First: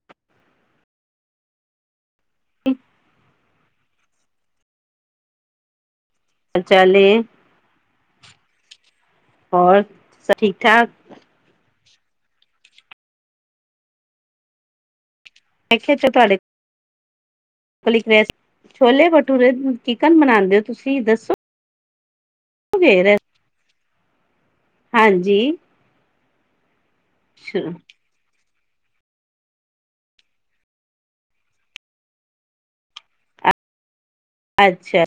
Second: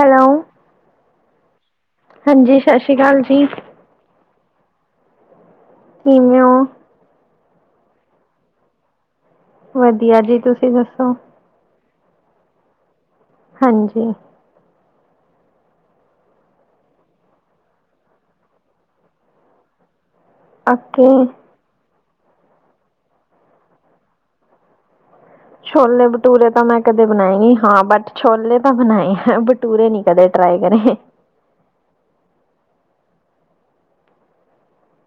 Hello ਹਾਂਜੀ, ਸਤਿ ਸ੍ਰੀ ਅਕਾਲ ਜੀ। ਕਿਵੇਂ ਓ? ਚਾਲ ਏ, ਹੋਰ, ਵਧੀਆ ਸਭ ਜੀ ਤੁਸੀਂ ਠੀਕ-ਠਾਕ? ਦੱਸੋ ਹਾਂਜੀ। ਪੇਕੇ'ਚ ਤੁਹਾਡੇ? ਛੋਲੇ-ਭਟੂਰੇ, ਚਿਕਨ ਬਣਾਂਦੇ ਓ, ਤੁਸੀਂ ਓਕੇ ਦੱਸੋ? ਫੇਰ ਹਾਂਜੀ। ਛੋਲੇ-ਬਟੂਰੇ ਤਾਂ ਮੈਂ ਕਦੇ ਬਣਾਏ ਨਹੀਂ, ਹਾਂ ਬਟ ਛੋਲੇ ਤਾਂ ਬਣਾਏ ਆ, ਬਟੂਰੇ ਨੀ ਕਦੇ ਟਰਾਏ ਕਰੇ। ਅੱਛਾ,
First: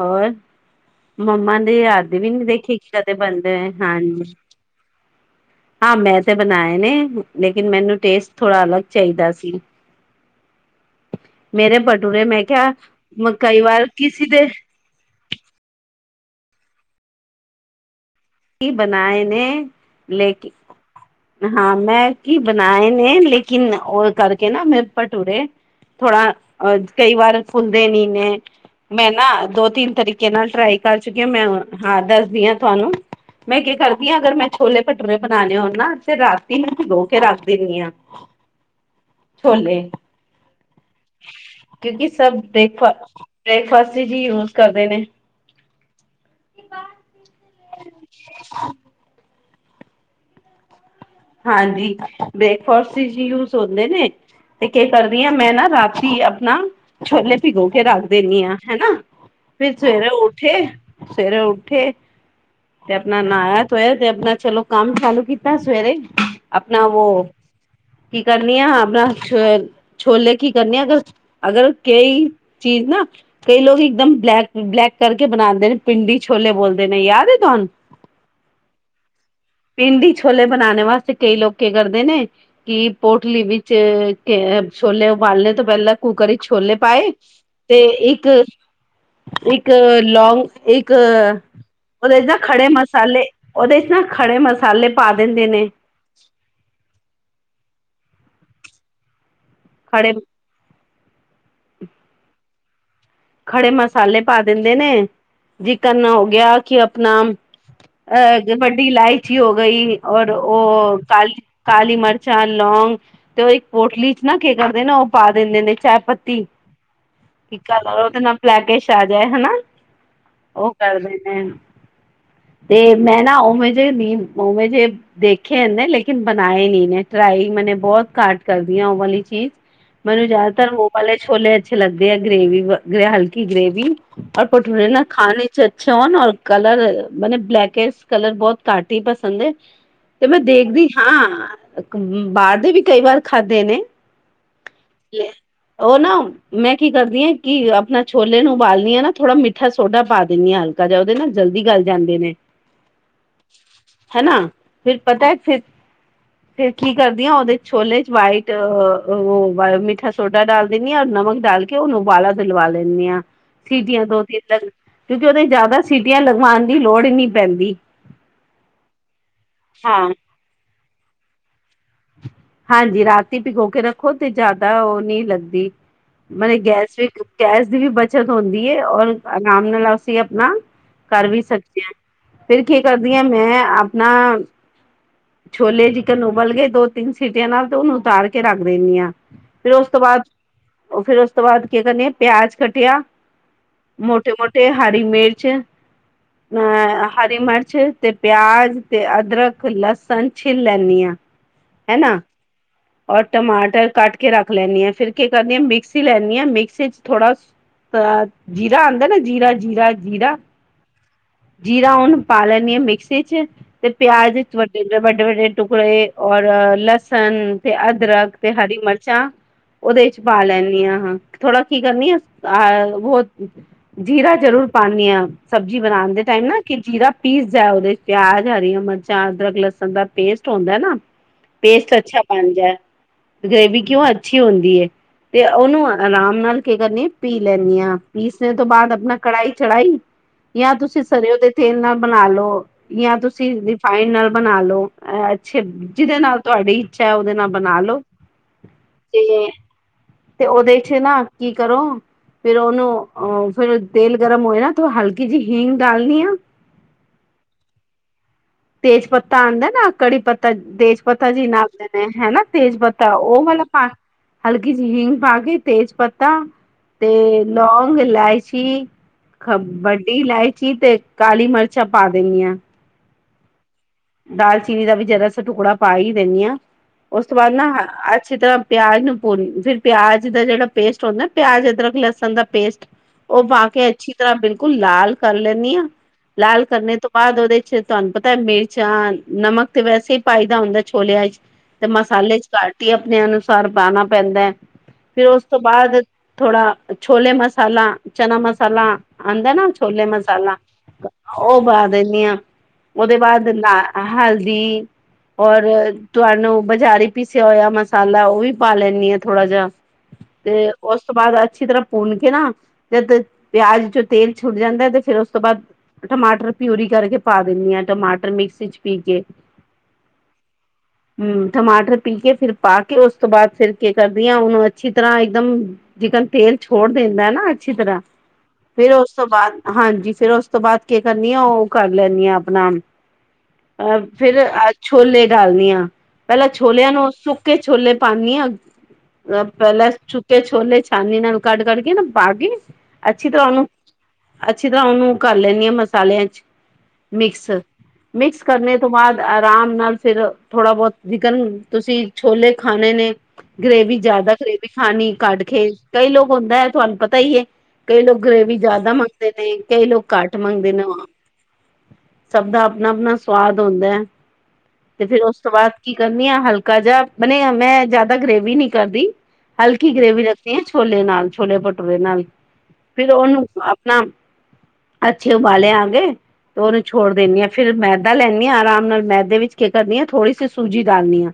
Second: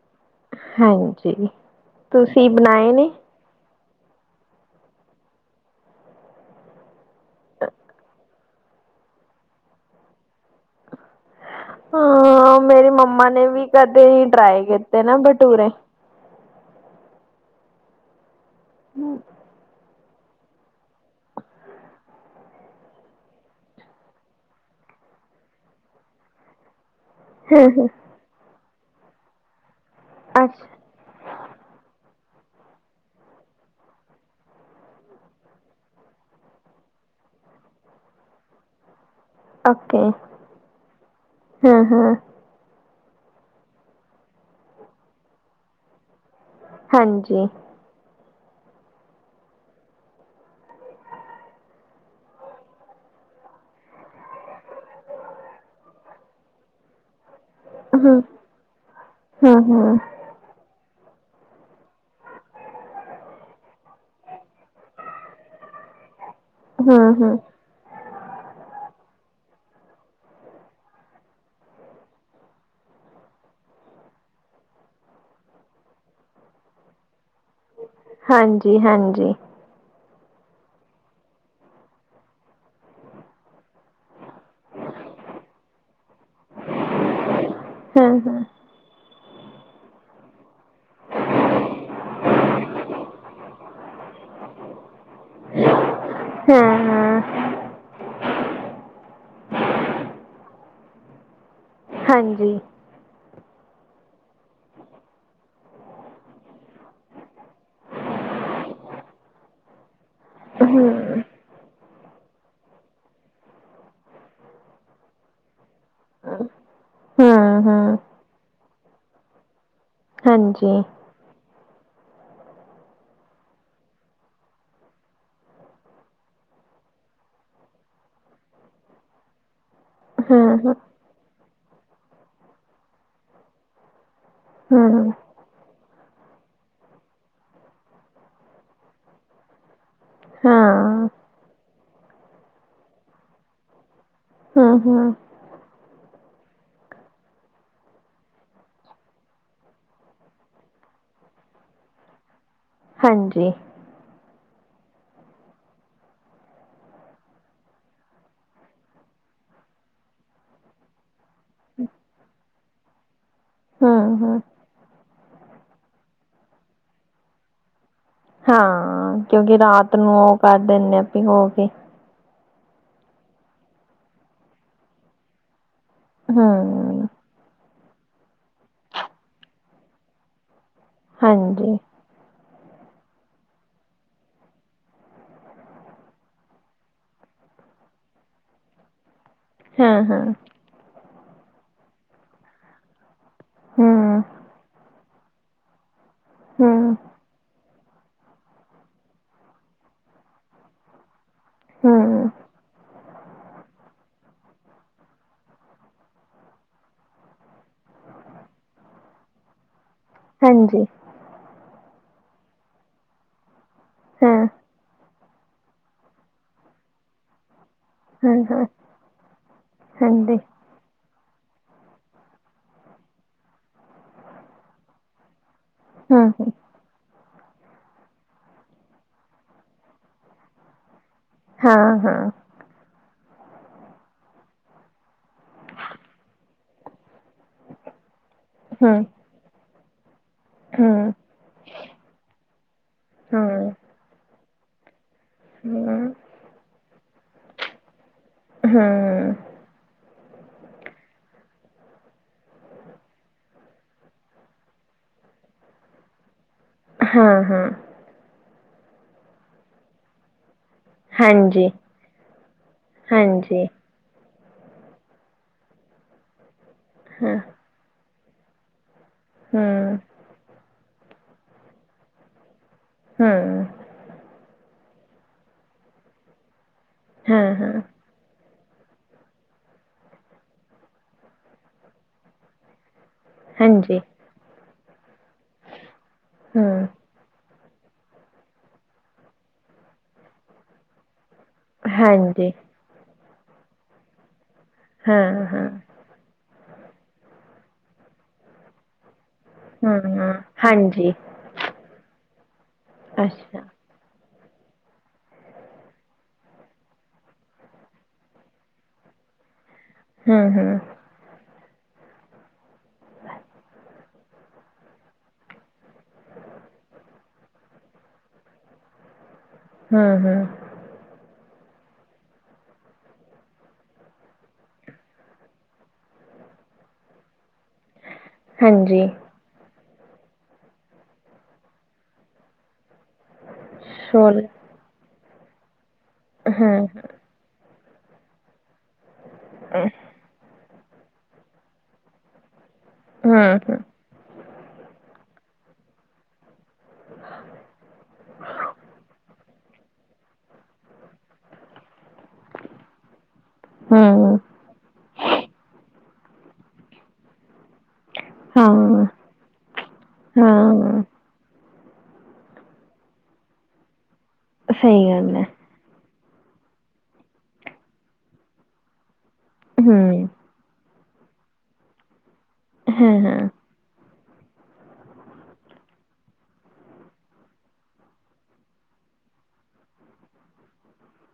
ਹੋਰ? ਹਾਂਜੀ ਮੰਮਾ ਦੀ ਹੱਥ ਵੀ ਨੀ ਤੁਸੀਂ ਦੇਖੀ, ਬਣਾਏ ਕੀਦਾ ਨੇ ਦੇ ਬਣਦੈ। ਹਾਂਜੀ, ਹਾਂ ਮੈਂ ਤੇ ਬਣਾਏ ਨੇ ਲੇਕਿਨ ਮੈਨੂੰ ਟੇਸਟ ਥੋੜ੍ਹਾ ਅਲੱਗ ਚਾਹੀਦਾ ਸੀ। ਮੇਰੇ ਭਟੂਰੇ ਮੈਂ ਹਾਂ, ਕਿਹਾ ਮੇਰੀ ਮੰਮਾ ਨੇ ਕਈ ਵੀ ਵਾਰ ਕਦੇ ਕਿਸੇ ਹੀ ਦੇ ਟ੍ਰਾਈ ਕੀਤੇ ਨਾ ਬਟੂਰੇ। ਬਣਾਏ ਨੇ, ਲੇਕੀ ਹਾਂ, ਮੈਂ ਕੀ ਬਣਾਏ ਨੇ ਲੇਕਿਨ ਉਹ ਕਰਕੇ ਨਾ, ਮੇ ਭਟੂਰੇੇ ਥੋੜਾ ਅ ਕਈ ਵਾਰ ਫੁੱਲਦੇ ਨੀ ਨੇ, ਮੈਂ ਨਾ ਦੋ-ਤਿੰਨ ਤਰੀਕੇ ਨਾਲ ਅੱਛਾ ਟਰਾਈ ਕਰ ਚੁੱਕੀਆਂ ਮੈਂ ਹੁਣ, ਦੱਸਦੀ ਆਂ ਤੁਹਾਨੂੰ। ਮੈਂ ਕੀ ਕਰਦੀ ਆਂ, ਅਗਰ ਮੈਂ ਛੋਲੇ-ਭਟੂਰੇ ਬਨਾਨੇ ਹੋਣ ਨਾ, ਫਿਰ ਰਾਤੀ ਭਿਗੋਕੇ ਰੱਖ ਦੇਂਨੀ ਆਂ। ਛੋਲੇ, ਓਕੇ ਹਾਂ ਕਿਉਂਕਿ ਹਾਂ ਸਭ ਬ੍ਰੇਕ-ਫਾਸਟ ਬ੍ਰੇਕਫਾਸਟ'ਚ ਈ, ਯੂਜ ਕਰਦੇ ਨੇ। ਹਾਂਜੀ। [inaudible] ਹਾਂਜੀ ਬ੍ਰੇਕਫਾਸਟ ਵਿੱਚ ਯੂਸ ਹੁੰਦੇ ਨੇ ਤੇ ਕੇ ਕਰਦੀਆਂ ਮੈਂ ਨਾ ਰਾਤੀ ਆਪਣਾ ਛੋਲੇ ਭਿਗੋ ਕੇ ਰੱਖ ਹਮ ਦਿੰਦੀ ਆਂ ਹਨਾ ਹਮ ਫੇਰ ਹਮ ਸਵੇਰੇ ਉੱਠੇ ਸਵੇਰੇ ਉੱਠੇ ਤੇ ਆਪਣਾ ਨਹਾਇਆ ਧੋਇਆ ਤੇ ਆਪਣਾ ਚਲੋ ਕੰਮ ਚਾਲੂ ਕੀਤਾ ਸਵੇਰੇ ਆਪਣਾ ਵੋ ਹਮ ਹਮ ਕੀ ਕਹਿੰਨੀ ਆ ਆਪਣਾ ਛੋ ਛੋਲੇ ਕੀ ਕਰਨੇ ਅਗਰ ਅਗਰ ਕਈ ਚੀਜ਼ ਨਾ ਕਈ ਲੋਕ ਇਕਦਮ ਬਲੈਕ ਬਲੈਕ ਕਰਕੇ ਬਣਾਉਂਦੇ ਨੇ ਪਿੰਡੀ ਛੋਲੇ ਬੋਲਦੇ ਨੇ ਯਾਦ ਹੈਂ ਤੁਹਾਨੂੰ ਹਾਂਜੀ ਹਾਂਜੀ ਪਿੰਡੀ ਛੋਲੇ ਬਣਾਉਣੇ ਵਾਸਤੇ ਕਈ ਲੋਕ ਕੀ ਕਰਦੇ ਨੇ ਕਿ ਪੋਟਲੀ ਵਿੱਚ ਕੇ ਛੋਲੇ ਉਬਾਲਣ ਤੋਂ ਪਹਿਲਾਂ ਕੁੱਕਰ ਵਿਚ ਛੋਲੇ ਪਾਏ ਤੇ ਹਾਂ ਇੱਕ ਹਾਂ ਇੱਕ ਲੌਂਗ ਇੱਕ ਮਤਲਬ ਐਹਦਾ ਖੜੇ ਮਸਾਲੇ ਉਹਦੇ 'ਚ ਨਾ ਖੜੇ ਮਸਾਲੇ ਪਾ ਦਿੰਦੇ ਨੇ ਹਮ ਹਮ ਖੜੇ ਹਾਂਜੀ ਖੜੇ ਮਸਾਲੇ ਪਾ ਦਿੰਦੇ ਨੇ ਜਿਕਰਨ ਹੋ ਗਿਆ ਕਿ ਆਪਣਾ ਅਹ ਵੱਡੀ ਇਲਾਇਚੀ ਹੋ ਗਈ ਔਰ ਉਹ ਹਮ ਕਾਲ ਕਾਲੀ ਮਿਰਚਾਂ ਲੌਂਗ ਤੇ ਉਹ ਇੱਕ ਪੋਟਲੀ 'ਚ ਨਾ ਕੀ ਕਰਦੇ ਨਾ ਉਹ ਪਾ ਦਿੰਦੇ ਨੇ ਚਾਹ ਪੱਤੀ ਕੇ ਹਮ ਹਮ ਉਹਦੇ ਨਾਲ ਲੈ ਕੇ ਛਾ ਜਾਏ ਹਨਾ ਹਾਂਜੀ ਉਹ ਕਰਦੇ ਨੇ ਤੇ ਮੈਂ ਨਾ ਉਹਵੇਂ ਜਿਹੇ ਨੀ ਉਹਵੇਂ ਜਿਹੇ ਦੇਖੇ ਇੰਨੇ ਲੇਕਿਨ ਬਣਾਏ ਨੀ ਨੇ ਟਰਾਈ ਮੈਨੇ ਬਹੁਤ ਘਾਟ ਕਰਦੀ ਆ ਉਹ ਵਾਲੀ ਚੀਜ਼ ਮੈਨੂੰ ਹਮ ਜ਼ਿਆਦਾਤਰ ਹਮ ਉਹ ਵਾਲੇ ਛੋਲੇ ਅੱਛੇ ਲੱਗਦੇ ਆ ਗ੍ਰੇਵੀ ਹਲਕੀ ਗ੍ਰੇਵੀ ਔਰ ਭਟੂਰੇ ਨਾ ਹਮ ਖਾਣੇ ਅੱਛਾ ਅੱਛਾ ਓਨ ਕਲਰ ਮੈਨੇ ਬਲੈਕ ਕਲਰ ਬਹੁਤ ਕਾਟ ਹੀ ਪਸੰਦ ਹੈ ਤੇ ਮੈਂ ਦੇਖਦੀ ਹਾਂ [unintelligible] ਬਾਹਰ ਦੇ ਵੀ ਕਈ ਵਾਰ ਖਾਧੇ ਨੇ ਹਾਂ ਹਾਂ ਲੇ ਉਹ ਨਾ ਮੈਂ ਕੀ ਕਰਦੀ ਏ ਕਿ ਆਪਣਾ ਛੋਲੇ ਨੂੰ ਉਬਾਲਣੀ ਹੈ ਨਾ ਥੋੜਾ ਮਿੱਠਾ ਸੋਡਾ ਪਾ ਦਿੰਦੀ ਹਾਂ ਹਲਕਾ ਜਿਹਾ ਉਹਦੇ ਨਾਲ ਜਲਦੀ ਗਲ ਜਾਂਦੇ ਨੇ [inaudible] ਹਾਂਜੀ ਹੈਨਾ ਫੇਰ ਪਤਾ ਹੈ ਫਿਰ ਫੇਰ ਕੀ ਕਰਦੀ ਹਾਂ ਉਹਦੇ ਛੋਲੇ 'ਚ ਵਾਈਟ ਓ ਮਿੱਠਾ ਸੋਡਾ ਡਾਲ ਦੇਣੀ ਹਾਂ ਔਰ ਨਮਕ ਡਾਲ ਕੇ ਉਹਨੂੰ ਉਬਾਲਾ ਦਿਲਵਾ ਲੈਂਦੀ ਹਾਂ ਸੀਟੀਆਂ ਹਮ ਦੋ ਹਮ ਤਿੰਨ ਲਗ ਕਿਉਂਕਿ ਉਹਦੇ 'ਚ ਜ਼ਿਆਦਾ ਸੀਟੀਆਂ ਲਗਵਾਉਣ ਦੀ ਲੋੜ ਨਹੀਂ ਪੈਂਦੀ। ਹਾਂ ਕਿਉਂਕਿ ਰਾਤ ਹਾਂ ਨੂੰ ਉਹ ਕਰ ਦਿੰਦੇ ਭਿਗੋ ਕੇ ਹਾਂਜੀ ਰਾਤੀ ਭਿਕੋ ਕੇ ਰੱਖੋ ਤੇ ਜ਼ਿਆਦਾ ਉਹ ਨੀ ਲੱਗਦੀ ਮਤਲਬ ਗੈਸ ਹਮ ਵੀ ਗੈਸ ਦੀ ਵੀ ਬੱਚਤ ਹੁੰਦੀ ਏ। ਔਰ ਆਰਾਮ ਨਾਲ ਅਸੀਂ ਆਪਣਾ ਕਰ ਵੀ ਹਾਂਜੀ ਸਕਦੇ ਹਾਂ। ਫਿਰ ਕੀ ਕਰਦੀ ਮੈਂ ਆਪਣਾ ਛੋਲੇ ਚਿਕਨ ਉਬਲ ਗਏ ਦੋ ਤਿੰਨ ਸੀਟੀਆਂ ਨਾਲ ਤੇ ਉਹਨੂੰ ਉਤਾਰ ਕੇ ਰੱਖ ਦਿੰਦੀ ਹਾਂ ਫੇਰ ਉਸ ਹਾਂ ਤੋਂ ਬਾਅਦ ਹਾਂ ਉਹ ਫਿਰ ਉਸ ਤੋਂ ਬਾਅਦ ਕੀ ਕਰਨੇ ਆ ਪਿਆਜ ਕੱਟਿਆ ਹਮ ਮੋਟੇ ਮੋਟੇ ਹਰੀ ਮਿਰਚ ਨਾ ਹਮ ਅਹ ਹਰੀ ਮਿਰਚ ਤੇ ਪਿਆਜ ਤੇ ਅਦਰਕ ਲਸਨ ਛਿੱਲ ਲੈਂਨੀ ਆ। ਹੈਨਾ। ਹਮ ਔਰ ਟਮਾਟਰ ਕੱਟ ਕੇ ਰੱਖ ਲੈਨੀ ਆ ਫਿਰ ਕੀ ਕਰਨੀ ਆ ਮਿਕਸੀ ਲੈਨੀ ਆ ਮਿਕਸੀ ਚ ਥੋੜਾ ਅ ਜੀਰਾ ਆਂਦਾ ਨਾ ਜੀਰਾ ਜੀਰਾ। ਜੀਰਾ ਹਾਂਜੀ ਜੀਰਾ ਹੁਨ ਪਾ ਲੈਨੀ ਆ ਮਿਕਸੀ ਚ। ਤੇ ਪਿਆਜ ਹਾਂ ਵਿਚ ਵਡ ਵੱਡੇ ਵੱਡੇ ਟੁਕੜੇ ਔਰ ਲਸਨ ਤੇ ਅਦ ਹਾਂ ਅਦਰਕ ਤੇ ਹਾਂ ਹਰੀ ਮਿਰਚਾਂ ਓਹਦੇ ਚ ਹਾਂਜੀ ਪਾ ਲੈਨ। ਪਾ ਨੀ ਆ ਹਾ ਥੋੜਾ ਕੀ ਕਰਨੀ ਆ ਅ ਬਹੁ ਜੀਰਾ ਜਰੂਰ ਪਾਨੀ ਆ। ਸਬਜੀ ਬਨਾਂਦੇ ਦੇ ਹਮ ਟਾਈਮ ਹਮ ਨਾ। ਕਿ ਜੀਰਾ ਪੀਸਦਾ ਓਹਦੇ ਚ ਪਿਆਜ ਹਰੀਆਂ, ਮਿਰਚਾਂ, ਅਦਰਕ, ਲਸਨ ਦਾ ਪੇਸਟ ਹੁੰਦਾ ਏ ਨਾ। ਹਾਂ ਪੇਸਟ ਹਾਂ ਅੱਛਾ ਬਨ ਜਾਏ। ਗਰੇਵੀ ਕੇਓ ਅੱਛੀ ਹੁੰਦੀ ਏ, ਤੇ ਓਨੂੰ ਆਰਾਮ ਨਾਲ ਕੀ ਕਰਨੀ ਏ ਪੀ ਲੈਨੀ ਆ ਪੀਸਨੇ ਤੋਂ ਬਾਦ ਹਮ ਅਪਨਾ ਕੜਾਈ ਚੜਾਈ। ਯਾ ਤੁਸੀਂ ਹਮ ਸਰਯੋ ਦੇ ਤੇਲ ਨਾਲ ਬਨਾ ਲੌ ਯਾ ਤੁਸੀਂ ਹਾਂ ਰਿਫਾਇੰਡ ਨਾਲ ਬਨਾ ਲੌ। ਅੱਛੇ ਹਮ ਜਿਦੇ ਨਾਲ ਤੁਹਾਡੀ ਇੱਛਾ ਐ ਓਦੇ ਨਾਲ ਬਨਾ ਲੋ ਹਾਂ ਤੇ ਤੇ ਓਦੇ ਚ ਨਾ ਕੀ ਕਰੋ ਫੇਰ ਓਨੂੰ ਅ ਫੇਰ ਤੇਲ ਗਰਮ ਹੋਯਾ ਤੋ ਹਲਕੀ ਜੀ ਹੀਂਗ ਡਾਲਨੀ ਆ। ਹਾਂ ਹਾਂ। ਤੇਜ ਪੱਤਾ ਆਂਦਾ ਨਾ ਕੜੀ ਪੱਤਾ ਤੇਜ ਪਤਾ ਜੀ ਹਾਂਜੀ ਨਾਪ ਦੇ ਨੇ ਹੈਨਾ ਤੇਜ ਪੱਤਾ ਓ ਵਾਲਾ ਹਾਂਜੀ ਪਾਨ ਹਲਕੀ ਜੀ ਹਿੰਗ ਪਾ ਕੇ ਤੇਜ ਪੱਤਾ ਹਾਂ ਤੇ ਲੌਂਗ ਇਲਾਇਚੀ। ਖਬ ਹਮ ਵੱਡੀ ਇਲਾਇਚੀ ਤੇ ਕਾਲੀ ਮਿਰਚਾਂ ਪਾ ਦੇਨੀ ਆ। ਹਮ। ਦਾਲਚੀਨੀ ਦਾ ਵੀ ਜਰਾ ਸਾ ਟੁਕੜਾ ਪਾ ਈ ਦੇਨੀ ਆ ਉਸ ਤੋਂ ਬਾਦ ਨਾ ਹਾਂ-ਹਾਂ, ਅੱਛੀ ਤਰਾ ਪਿਆਜ ਨੂੰ ਪੂਨ ਫਿਰ ਪਿਆਜ ਦਾ ਜੇੜਾ ਪੇਸਟ ਹੁੰਦਾ ਪਿਆਜ ਅਦਰਕ ਲਸਨ ਦਾ ਪੇਸਟ ਓ ਪਾ ਕੇ ਹਾਂਜੀ, ਅੱਛੀ ਤਰਾ ਬਿਲਕੁਲ ਲਾਲ ਕਰ ਲੈਨੀ ਆ ਲਾਲ ਹੂੰ, ਕਰਨੇ ਤੋ ਬਾਦ ਓਦੇ ਚ ਤਾਨੂੰ ਪਤਾ ਮਿਰਚਾ ਨਮਕ ਤੇ ਵੈਸੇ ਈ ਪਾਈ ਦਾ ਹੁੰਦਾ ਛੋਲੇਆਂ ਚ। ਤੇ ਮਸਾਲੇ ਚ ਹਾਂਜੀ, ਕਟ ਈ ਅਪਨੇ ਅਨੁਸਾਰ ਪਾਨਾ ਪੈਂਦਾ ਐ ਫਿਰ ਉਸ ਤੋਂ ਹਾਂ-ਹਾਂ, ਬਾਦ ਥੋੜਾ ਛੋਲੇ ਮਸਾਲਾ ਚਨਾ ਮਸਾਲਾ ਆਂਦਾ ਨਾ। ਛੋਲੇ ਹੂੰ-ਹੂੰ, ਮਸਾਲਾ ਹਾਂਜੀ, ਓ ਪਾ ਦੇਨੀ ਆ ਓਦੇ ਬਾਦ ਅੱਛਾ, ਹਲਦੀ। ਔਰ ਤੁਆਨੂੰ ਬਜਾਰੀ ਪੀਸਿਆ ਹੋਇਆ ਮਸਾਲਾ ਓ ਵੀ ਪਾ ਲੈਨੀ ਆ ਥੋੜਾ ਜਾ। ਤੇ ਹੂੰ-ਹੂੰ, ਉਸ ਤੋਂ ਬਾਦ ਅੱਛੀ ਤਰਾ ਪੁਨ ਕੇ ਨਾ ਜਦ ਪੇਆਜ ਚੋ ਤੇਲ ਛੁੱਟ ਜਾਂਦਾ ਏ ਤੇ ਫੇਰ ਉਸ ਤੋਂ ਬਾਦ ਟਮਾਟਰ ਪਿਊਰੀ ਕਰਕੇ ਪਾ ਦੇਨੀ ਆ ਟਮਾਟਰ ਮਿਕਸੀ ਚ ਪੀ ਕੇ। ਹੂੰ ਹੂੰ। ਹਮ ਟਮਾਟਰ ਪੀ ਕੇ ਫਿਰ ਪਾ ਕੇ ਉਸ ਤੋਂ ਬਾਦ ਫੇਰ ਕੀ ਕਰਦੀ ਆ ੳਨੂੰ ਅੱਛੀ ਤਰਾ ਇੱਕਦਮ ਜਿਕਨ ਤੇਲ ਛੋੜ ਦੇੰਦਾ ਏ ਨਾ ਅੱਛੀ ਤਰਾ। ਫੇਰ ਹਾਂਜੀ, ਉਸ ਤੋਂ ਬਾਦ ਹਾਂਜੀ ਫੇਰ ਉਸ ਤੋਂ ਬਾਅਦ ਕੇ ਕਰਨੀ ਆ ਓ ਕਰ ਲੈਨੀ ਆ ਅਪਨਾ ਅ ਫੇਰ ਸ਼ੋਲ ਅ ਛੋਲੇ ਡਾਲਨੀ ਆ ਪਹਿਲਾਂ ਛੋਲੇਆ ਹੂੰ-ਹੂੰ, ਨੂੰ ਸੁੱਕ ਕੇ ਛੋਲੇ ਪਾਨੀ ਆ ਪੇਲਾ ਛੁ ਛੋਲੇ ਛਾਨਨੀ ਨਾਲ ਕੱਢ ਕਢੱ ਕੇ ਨਾ ਬਾਗੀ ਅੱਛੀ ਤਰਾ ਓਨੂ ਹੂੰ-ਹੂੰ, ਅੱਛੀ ਤਰਾ ਓਹਨੂੰ ਕਰ ਲੈਨੀ ਆ ਮਸਾਲਿਆਂ ਚ ਮਿਕਸ। ਮਿਕਸ ਕਰਨੇ ਤੋਂ ਬਾਦ ਆਰਾਮ ਨਾਲ ਫਿਰ ਥੋੜਾ ਬੋਤ ਜਿਕਨ ਤੁਸੀਂ ਛੋਲੇ ਖਾਨੇ ਨੇ ਗਰੇਵੀ ਜ਼ਿਆਦਾ, ਹੂੰ, ਗਰੇਵੀ ਖਾਣੀ ਕੱਢ ਕੇ, ਕਈ ਲੋਕ ਹੁੰਦਾ ਹੈ, ਤੁਹਾਨੂੰ ਪਤਾ ਹੀ ਹੈ। ਕਈ ਲੋਕ ਗਰੇਵੀ ਜ਼ਿਆਦਾ ਮੰਗਦੇ ਨੇ, ਕਈ ਲੋਕ ਘੱਟ ਹਾਂ, ਮੰਗਦੇ ਨੇ ਹਾਂ, ਵਾਂ। ਸਭ ਦਾ ਆਪਣਾ-ਆਪਣਾ ਸਵਾਦ ਹੁੰਦਾ ਏ, ਸਹੀ ਤੇ ਫੇਰ ਗੱਲ ਉਸ ਐ, ਤੋਂ ਬਾਅਦ ਕੀ ਕਰਨੀ ਹ ਹਲਕਾ ਜਿਹਾ, ਬਣੇ ਮੈਂ ਜਿਆਦਾ ਗ੍ਰੇਵੀ ਨਇ ਕਰਦੀ, ਹਲਕੀ ਗ੍ਰੇਵੀ ਹੂੰ, ਰਖਦ ਰਖਨੀ ਆ ਛੋਲੇ ਨਾਲ, ਛੋਲੇ-ਭਟੂਰੇ ਨਾਲ, ਫਿਰ ਹਾਂ-ਹਾਂ, ਉਹਨੂੰ ਆਪ [inaudible] ਅੱਛੇ ਉਬਾਲੇ ਆ ਗਏ, ਤੇ ਉਹਦੇ 'ਚ ਥੋੜ ਦੇਿੰਨੀ ਹ, ਫਿਰ ਮੈਦਾ ਲੈਨੀ ਆ ਆਰਾਮ ਨਾਲ, ਮੈਦੇ ਵਿੱਚ ਕੇ ਕਰਨੀ ਆ, ਥੋੜ੍ਹੀ ਜੀ ਸੂਜੀ ਡਾਲਨੀ ਆ।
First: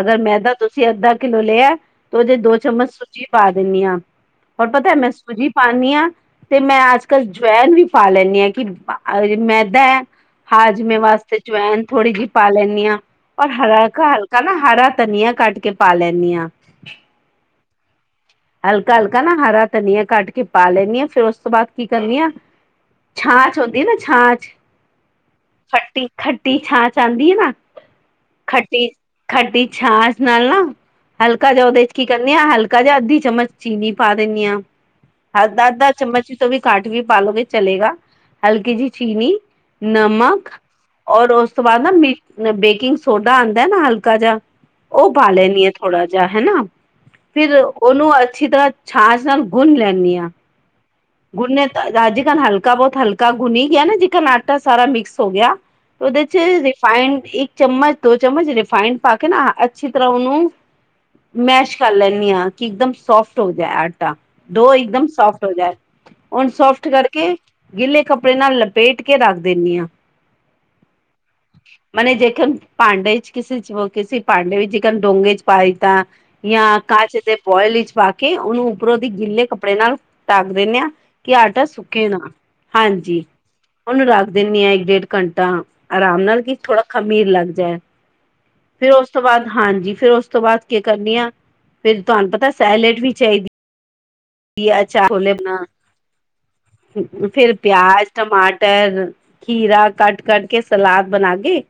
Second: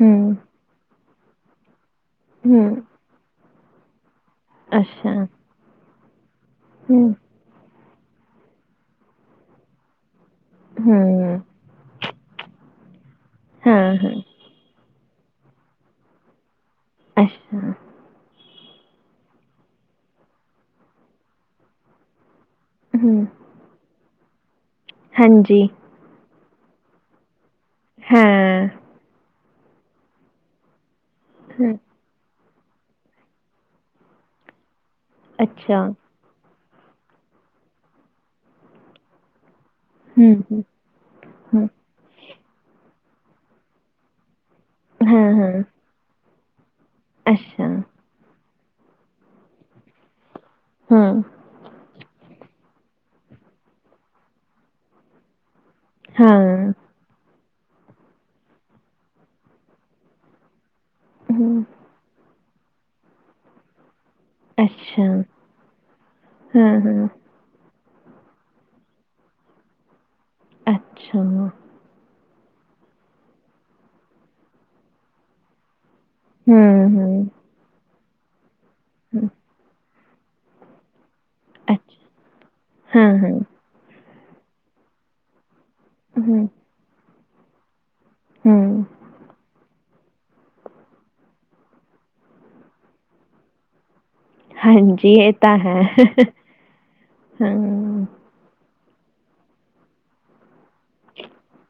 ਅਗਰ ਹੂੰ, ਮੈਦਾ ਤੁਸੀਂ ਅੱਧਾ ਕਿੱਲੋ ਲਏ, ਤਾਂ ਉਦੇੇ 'ਚ ਦੋ ਹੂੰ, ਚਮਚ ਸੂਜੀ ਪਾ ਦੇਨੀ ਆ। ਔਰ ਪਤੇ ਮੈਂ ਅੱਛਾ, ਸੂਜੀ ਪਾਣਿ ਆ, ਤੇ ਮੈਂ ਅੱਜ ਹੂੰ, ਕੱਲ [inaudible] ਜਵੇਨ ਵੀ ਪਾ ਲੈਂਣੀ ਆ, ਕਿ ਰਪਾਂ ਅਗਰ ਮੈਦਾ ਹੈ, ਹਾਜ਼ਮੇ ਵਾਸਤੇ ਹੂੰ, ਜਵੈਨ ਥੋੜ੍ਹੀ ਜਿਹੀ ਪਾ ਲੈਂਣੀ ਆ, ਔਰ ਹਰਾ ਹਾਂ-ਹਾਂ, ਘਾਲਕਾ ਨਾ ਹਰਾ ਧਨੀਆ ਕੱਟ ਕੇ ਪਾ ਲੈਂਣੀ ਆ। ਅੱਛਾ। ਹਲਕਾ ਹਲਕਾ ਨਾ, ਹਰਾ ਧਨੀਆ ਕੱਟ ਕੇ ਪਾ ਲੈਂਣੀ ਆ। ਫੇਰ ਉਸ ਤੋਂ ਬਾਅਦ, ਕੀ ਕਰਨੀ ਆ ਅਹ। ਛਾਛ ਹੋਂਦੀ ਏ, ਨਾ ਛਾਛ ਹਾਂਜੀ। ਖੱਟੀ-ਖੱਟੀ ਛਾਂਛ ਆਨਦੀ ਏ ਨਾ, ਹਾਂ, ਖੱਟੀ- ਖੱਟੀ ਛਾਂਛ। ਨਾਲ ਨਾ, ਹਲਕਾ ਜੇਆ ਹਾਂ, ਉਹਦੇ 'ਚ ਕੀ ਕਰਦੀ ਆ, ਹਲਕਾ ਜਿਹਾ ਅੱਧੀ ਚਮਚ ਚੀਨੀ ਪਾ ਦੇਨੀ ਆ। ਅਦਾ- ਅੱਛਾ, ਅਦਾ ਚਮਚ ਵੀ ਤੋਂ ਵੀ ਕਾਟ ਵੀ ਪਾਲੋਗੇ ਚਲੇਗਾ, ਹਲਕੀ ਜੀ ਚੀਨੀ ਨਮਕ, ਹੂੰ-ਹੂੰ, ਔਰ ਉਸ ਤੋਂ ਹੂੰ, ਬਾਅਦ ਨਾ, ਬੇ ਬੇਕਿੰਗ ਸੋਡਾ ਆਨਦਾ ਏ ਨਾ ਹਲਕਾ ਜਿਹਾ ਉਹ ਹਾਂ-ਹਾਂ, ਪਾਾਲੈਣੀ ਆ ਥੋੜ੍ਹਾ ਜੇਆ ਹਨਾ, ਫਿਰ ਅੱਛਾ ਉਨੂ ਅੱਛੀ ਤਰ੍ਹਾਂ ਛਾਛ ਨਾਲ ਗੁਣ ਲੈਂਣੀ ਆ। ਹ। ਗੁਨੇ ਤਾਂਜਿਕਨ ਹਲਕਾ ਬਹੁਤ ਹਲਕਾ ਗੁਨੀ ਗਿਆ ਨਾ, ਜਿਕਨ ਆਟਾ ਸਾਰਾ ਮਿਕਸ ਹੋ ਗਿਆ ਉਦੇ 'ਚ ਹਾਂ ਰਿਫਾਇੰਡ ਇੱਕ ਚਮਚ, ਦੋ ਚਮਚ ਰਿਫਾਇੰਡ ਪਾ ਕੇ ਨਾ ਅੱਛੀ ਤਰਾ ਔਨੁ ਹੂੰ ਮੈਸ਼ ਕਰ ਲੈਂਨੀ ਆ, ਇੱਕਦਮ ਸੋਫਟ ਹੋ ਜਾਏ ਢੋ ਅੱਛਾ ਇੱਕਦਮ ਸੋਫਟ ਹੋ ਜਾਏ, ਹੁਣ ਹਾਂ ਸੋਫਟ ਹਾਂ ਕਰਕੇ ਗਿੱਲੇ ਕੱਪੜੇ ਨਾਲ, ਲਪੇਟ ਕੇ ਰੱਖ ਦੇਣੀ ਆ। ਅੱਛਾ। ਮਨੇ ਜੇਕਨ ਭਾਂਡੇ 'ਚ ਕਿਸੇ 'ਚ ਹੋਰ ਕਿਸੇ, ਹੋਰ ਭਾਂਡੇ ਵਿੱਚ ਜੇਕਨ ਡੋਂਗੇ 'ਚ ਪਾਾਈ ਤਾਂ ਯਾ ਹੂੰ ਕਾਂਚ ਦੇ ਭੋਇਲ ਇਚ ਪਾ ਕੇ, ਉਨੂੰ ਉੱਪਰੋਂ ਦੀ ਹੂੰ ਗਿੱਲੇ ਕੱਪੜੇ ਨਾਲ ਡਕ ਦੇਨੇ ਆ। ਕਿ ਆਟਾ ਸੁੱਕੇ ਅੱਛਾ ਨਾ, ਹਾਂ ਹਾਂਜੀ। ਹਾਂ ਉਨੂੰ ਰੱਖ ਦੇਨੇ 'ਹ ਏਕ ਡੇਢ ਘੰਟਾ ਆਰਾਮ ਨਾਲ, ਕੀ ਥੋੜ੍ਹਾ ਖਮੀਰ ਲੱਗ ਜਾਏ। ਹੁ। ਫੇਰ ਔਸ ਤੋਂ ਬਾਅਦ ਹਾਂਜੀ, ਫੇਰ ਔਸ ਤੋਂ ਬਾਅਦ ਕੇ ਕਰਨੀ ਆ, ਫਿਰ ਤੁਹਾਨੂੰ ਪਤਾ ਸੈਲੇਡ ਵੀ ਚਾਹੀਦੀ। ਹਾਂਜੀ ਇਹ ਤਾਂ ਹੈ [unintelligible] [inaudible] ਫੇਿਰ ਹਾਂ ਪਿਆਜ, ਟਮਾਟਰ ਫੇਰ ਖੀਰਾ ਕੱਟ ਕੱਟ ਕੇ, ਸਲਾਦ ਬਣਾ ਗੇ,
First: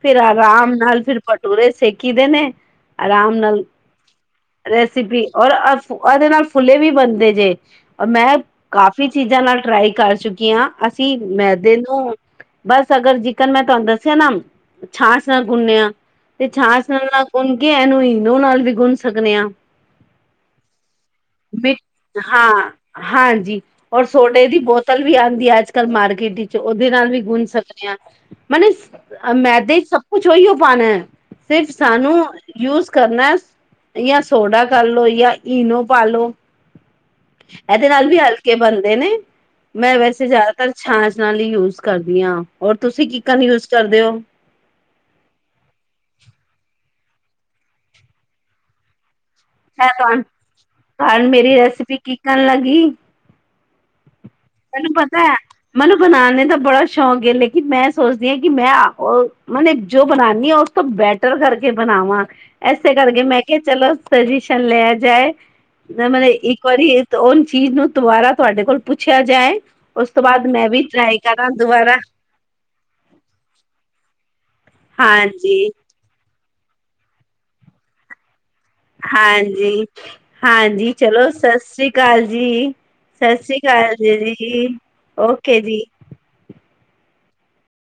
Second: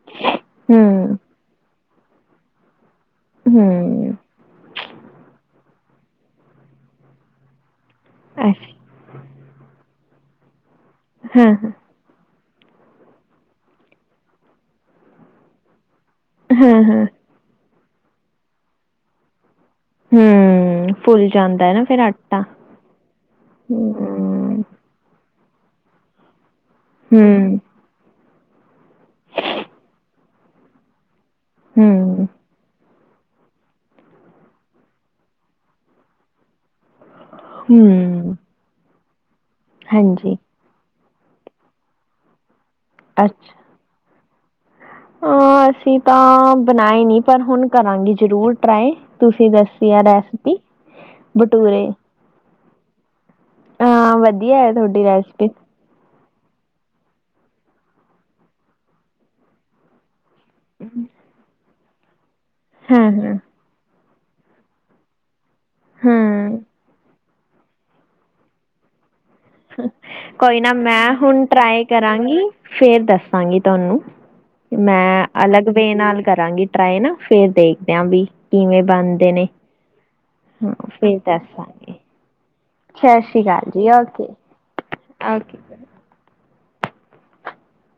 ਫੇਿਰ ਆਰਾਮ ਨਾਲ ਹੂੰ ਫਿਰ ਭਟੂਰੇ ਸੇਕੀ ਦੇ ਨੇ, ਆਰਾਮ ਨਾਲ ਹੂੰ ਰੈਸਪੀ, ਔਰ ਅਅ ਏਦੇ ਨਾਲ ਫੁੱਲੇ ਵੀ ਬਣਦੇ ਜੇ। ਮੈਂ ਅੱਛਾ ਕਾਫ਼ੀ ਚੀਜ਼ਾਂ ਨਾਲ ਟਰਾਈ ਕਰ ਚੁੱਕੀ ਆ, ਅਸੀਂ ਹਾਂ ਹਾਂ ਮੈਦੇ ਨੂੰ ਬਸ ਅਗਰ ਜਿਕਨ ਮੈਂ ਤੁਆਨੂੰ ਦੱਸੇਏ ਨਾ, ਛਾਂਛ ਨਾਲ ਗੁੰਨੇ ਆ ਤੇ ਹਾਂ ਛਾਸ ਨਾਲ ਹਾਂ ਨਾ ਗੁੰਨ ਕੇ, ਇਹਨੂੰ ਇਨੋ ਨਾਲ ਵੀ ਗੁੰਨ ਸਕਦੇ ਆਂ। ਹੂੰ ਫੁੱਲ ਜਾਂਦਾ ਹੈ ਬੀਕ ਨਾ ਫਿਰ ਆਟਾ ਹਾਂ, ਹਾਂਜੀ, ਔਰ ਸੋਡਾ ਏ ਦੀ ਹੂੰ ਬੋਤਲ ਵੀ ਆਉਂਦੀ ਆ, ਅੱਜ ਕੱਲ ਮਾਰਕੀਟ ਵਿੱਚ, ਉਹਦੇ ਨਾਲ ਵੀ ਗੁੰਣ ਹੂੰ ਸਕਦੇ ਜੀ ਹਾਂ ਮੈਨੇ ਮੈਦੇ 'ਚ ਸਭ ਕੁਛ ਉਹੀਉ ਹੋ ਪਾਣਾ ਸਿਰਫ ਸਾਨੂੰ ਹੂੰ ਯੂਜ ਕਰਨਾ ਯਾ ਸੋਡਾ ਕਰ ਲਓ ਯਾ ਈਨੋ ਪਾ ਲੋ। ਇਹਦੇ ਨਾਲ ਵੀ ਹੂੰ ਹਲਕੇ ਬਣਦੇ ਨੇ ਮੈਂ ਵੈਸੇ ਹਾਂਜੀ ਜਾਦਾ ਛਾਂਛ ਨਾਲ ਹੀ ਯੂਜ ਕਰਦੀ ਹਾਂ ਔਰ ਤੁਸੀਂ ਕੀਕਨ ਯੂਜ ਕਰਦੇ ਹੋ। ਹਾ ਅਸੀਂ ਤਾਂ ਬਣਾਏ ਨਈ ਪਰ ਹੁਣ ਕਰਾਂਗੇ ਜ਼ਰੂਰ ਟਰਾਏ ਤੁਸੀਂ ਦਸੀ ਆ ਰੈਸਪੀ ਬਟੂਰੇ ਠੰਨ ਲੱਗੀ। ਵਧੀਆ ਹੈ ਤੈਨੂੰ ਤੁਹਾਡੀ ਪਤਾ ਰੈਸਪੀ ਮੈਨੂੰ ਬਣਾਣੇ ਦਾ ਬੜਾ ਸ਼ੌਕ ਹੈ ਲੇਕਿਨ ਮੈਂ ਸੋਚਦੀ ਹਾਂ ਕਿ ਮੈਂ ਓ ਮਨੇ ਜੋ ਬਣਾ ਉਸ ਤੋਂ ਬੈਟਰ ਕਰਕੇ ਬਣਾਵਾਂ ਇਸੇ ਹਾਂ ਕਰਕੇ ਹਾਂ ਮੈਂ ਕਿਆ ਚਲੋ ਸਜੀਸ਼ਨ ਲਿਆ ਜਾਏ ਨਾ ਮੈਂ ਹਾਂ ਇੱਕ ਵਾਰੀ ਤੇ ਓ ਚੀਜ਼ ਨੂੰ ਦੁਬਾਰਾ ਤੁਹਾਡੇ ਕੋਲ ਪੁੱਛਿਆ ਜਾਏ। ਉਸ ਤੋਂ ਬਾਅਦ ਕੋਈ ਨਾ ਵੀ ਮੈਂ ਟਰਾਈ ਹੁਣ ਕਰਾਂ ਟਰਾਈ ਦੁਬਾਰਾ ਕਰਾਂਗੀ। ਫਿਰ ਦੱਸਾਂਗੀ ਤੁਹਾਨੂੰ ਮੈਂ ਹਾਂਜੀ ਅਲੱਗ ਵੇਯ ਨਾਲ ਕਰਾਂਗੀ। ਟਰਾਏ ਨਾ ਫਿਰ ਦੇਖਦੇ ਆਂ ਵੀ ਕਿਵੇਂ ਬਣਦੇ ਨੇ। ਹਾਂਜੀ ਹਾਂ ਹਾਂਜੀ ਫਿਰ ਚਲੋ ਸਤਿ ਸ੍ਰੀ ਦੱਸਾਂਗੇ ਅਕਾਲ ਜੀ। ਸਤਿ ਸ੍ਰੀ ਅਕਾਲ ਜੀ ਦੀਦੀ ਜੀ ਓਕੇ ਜੀ।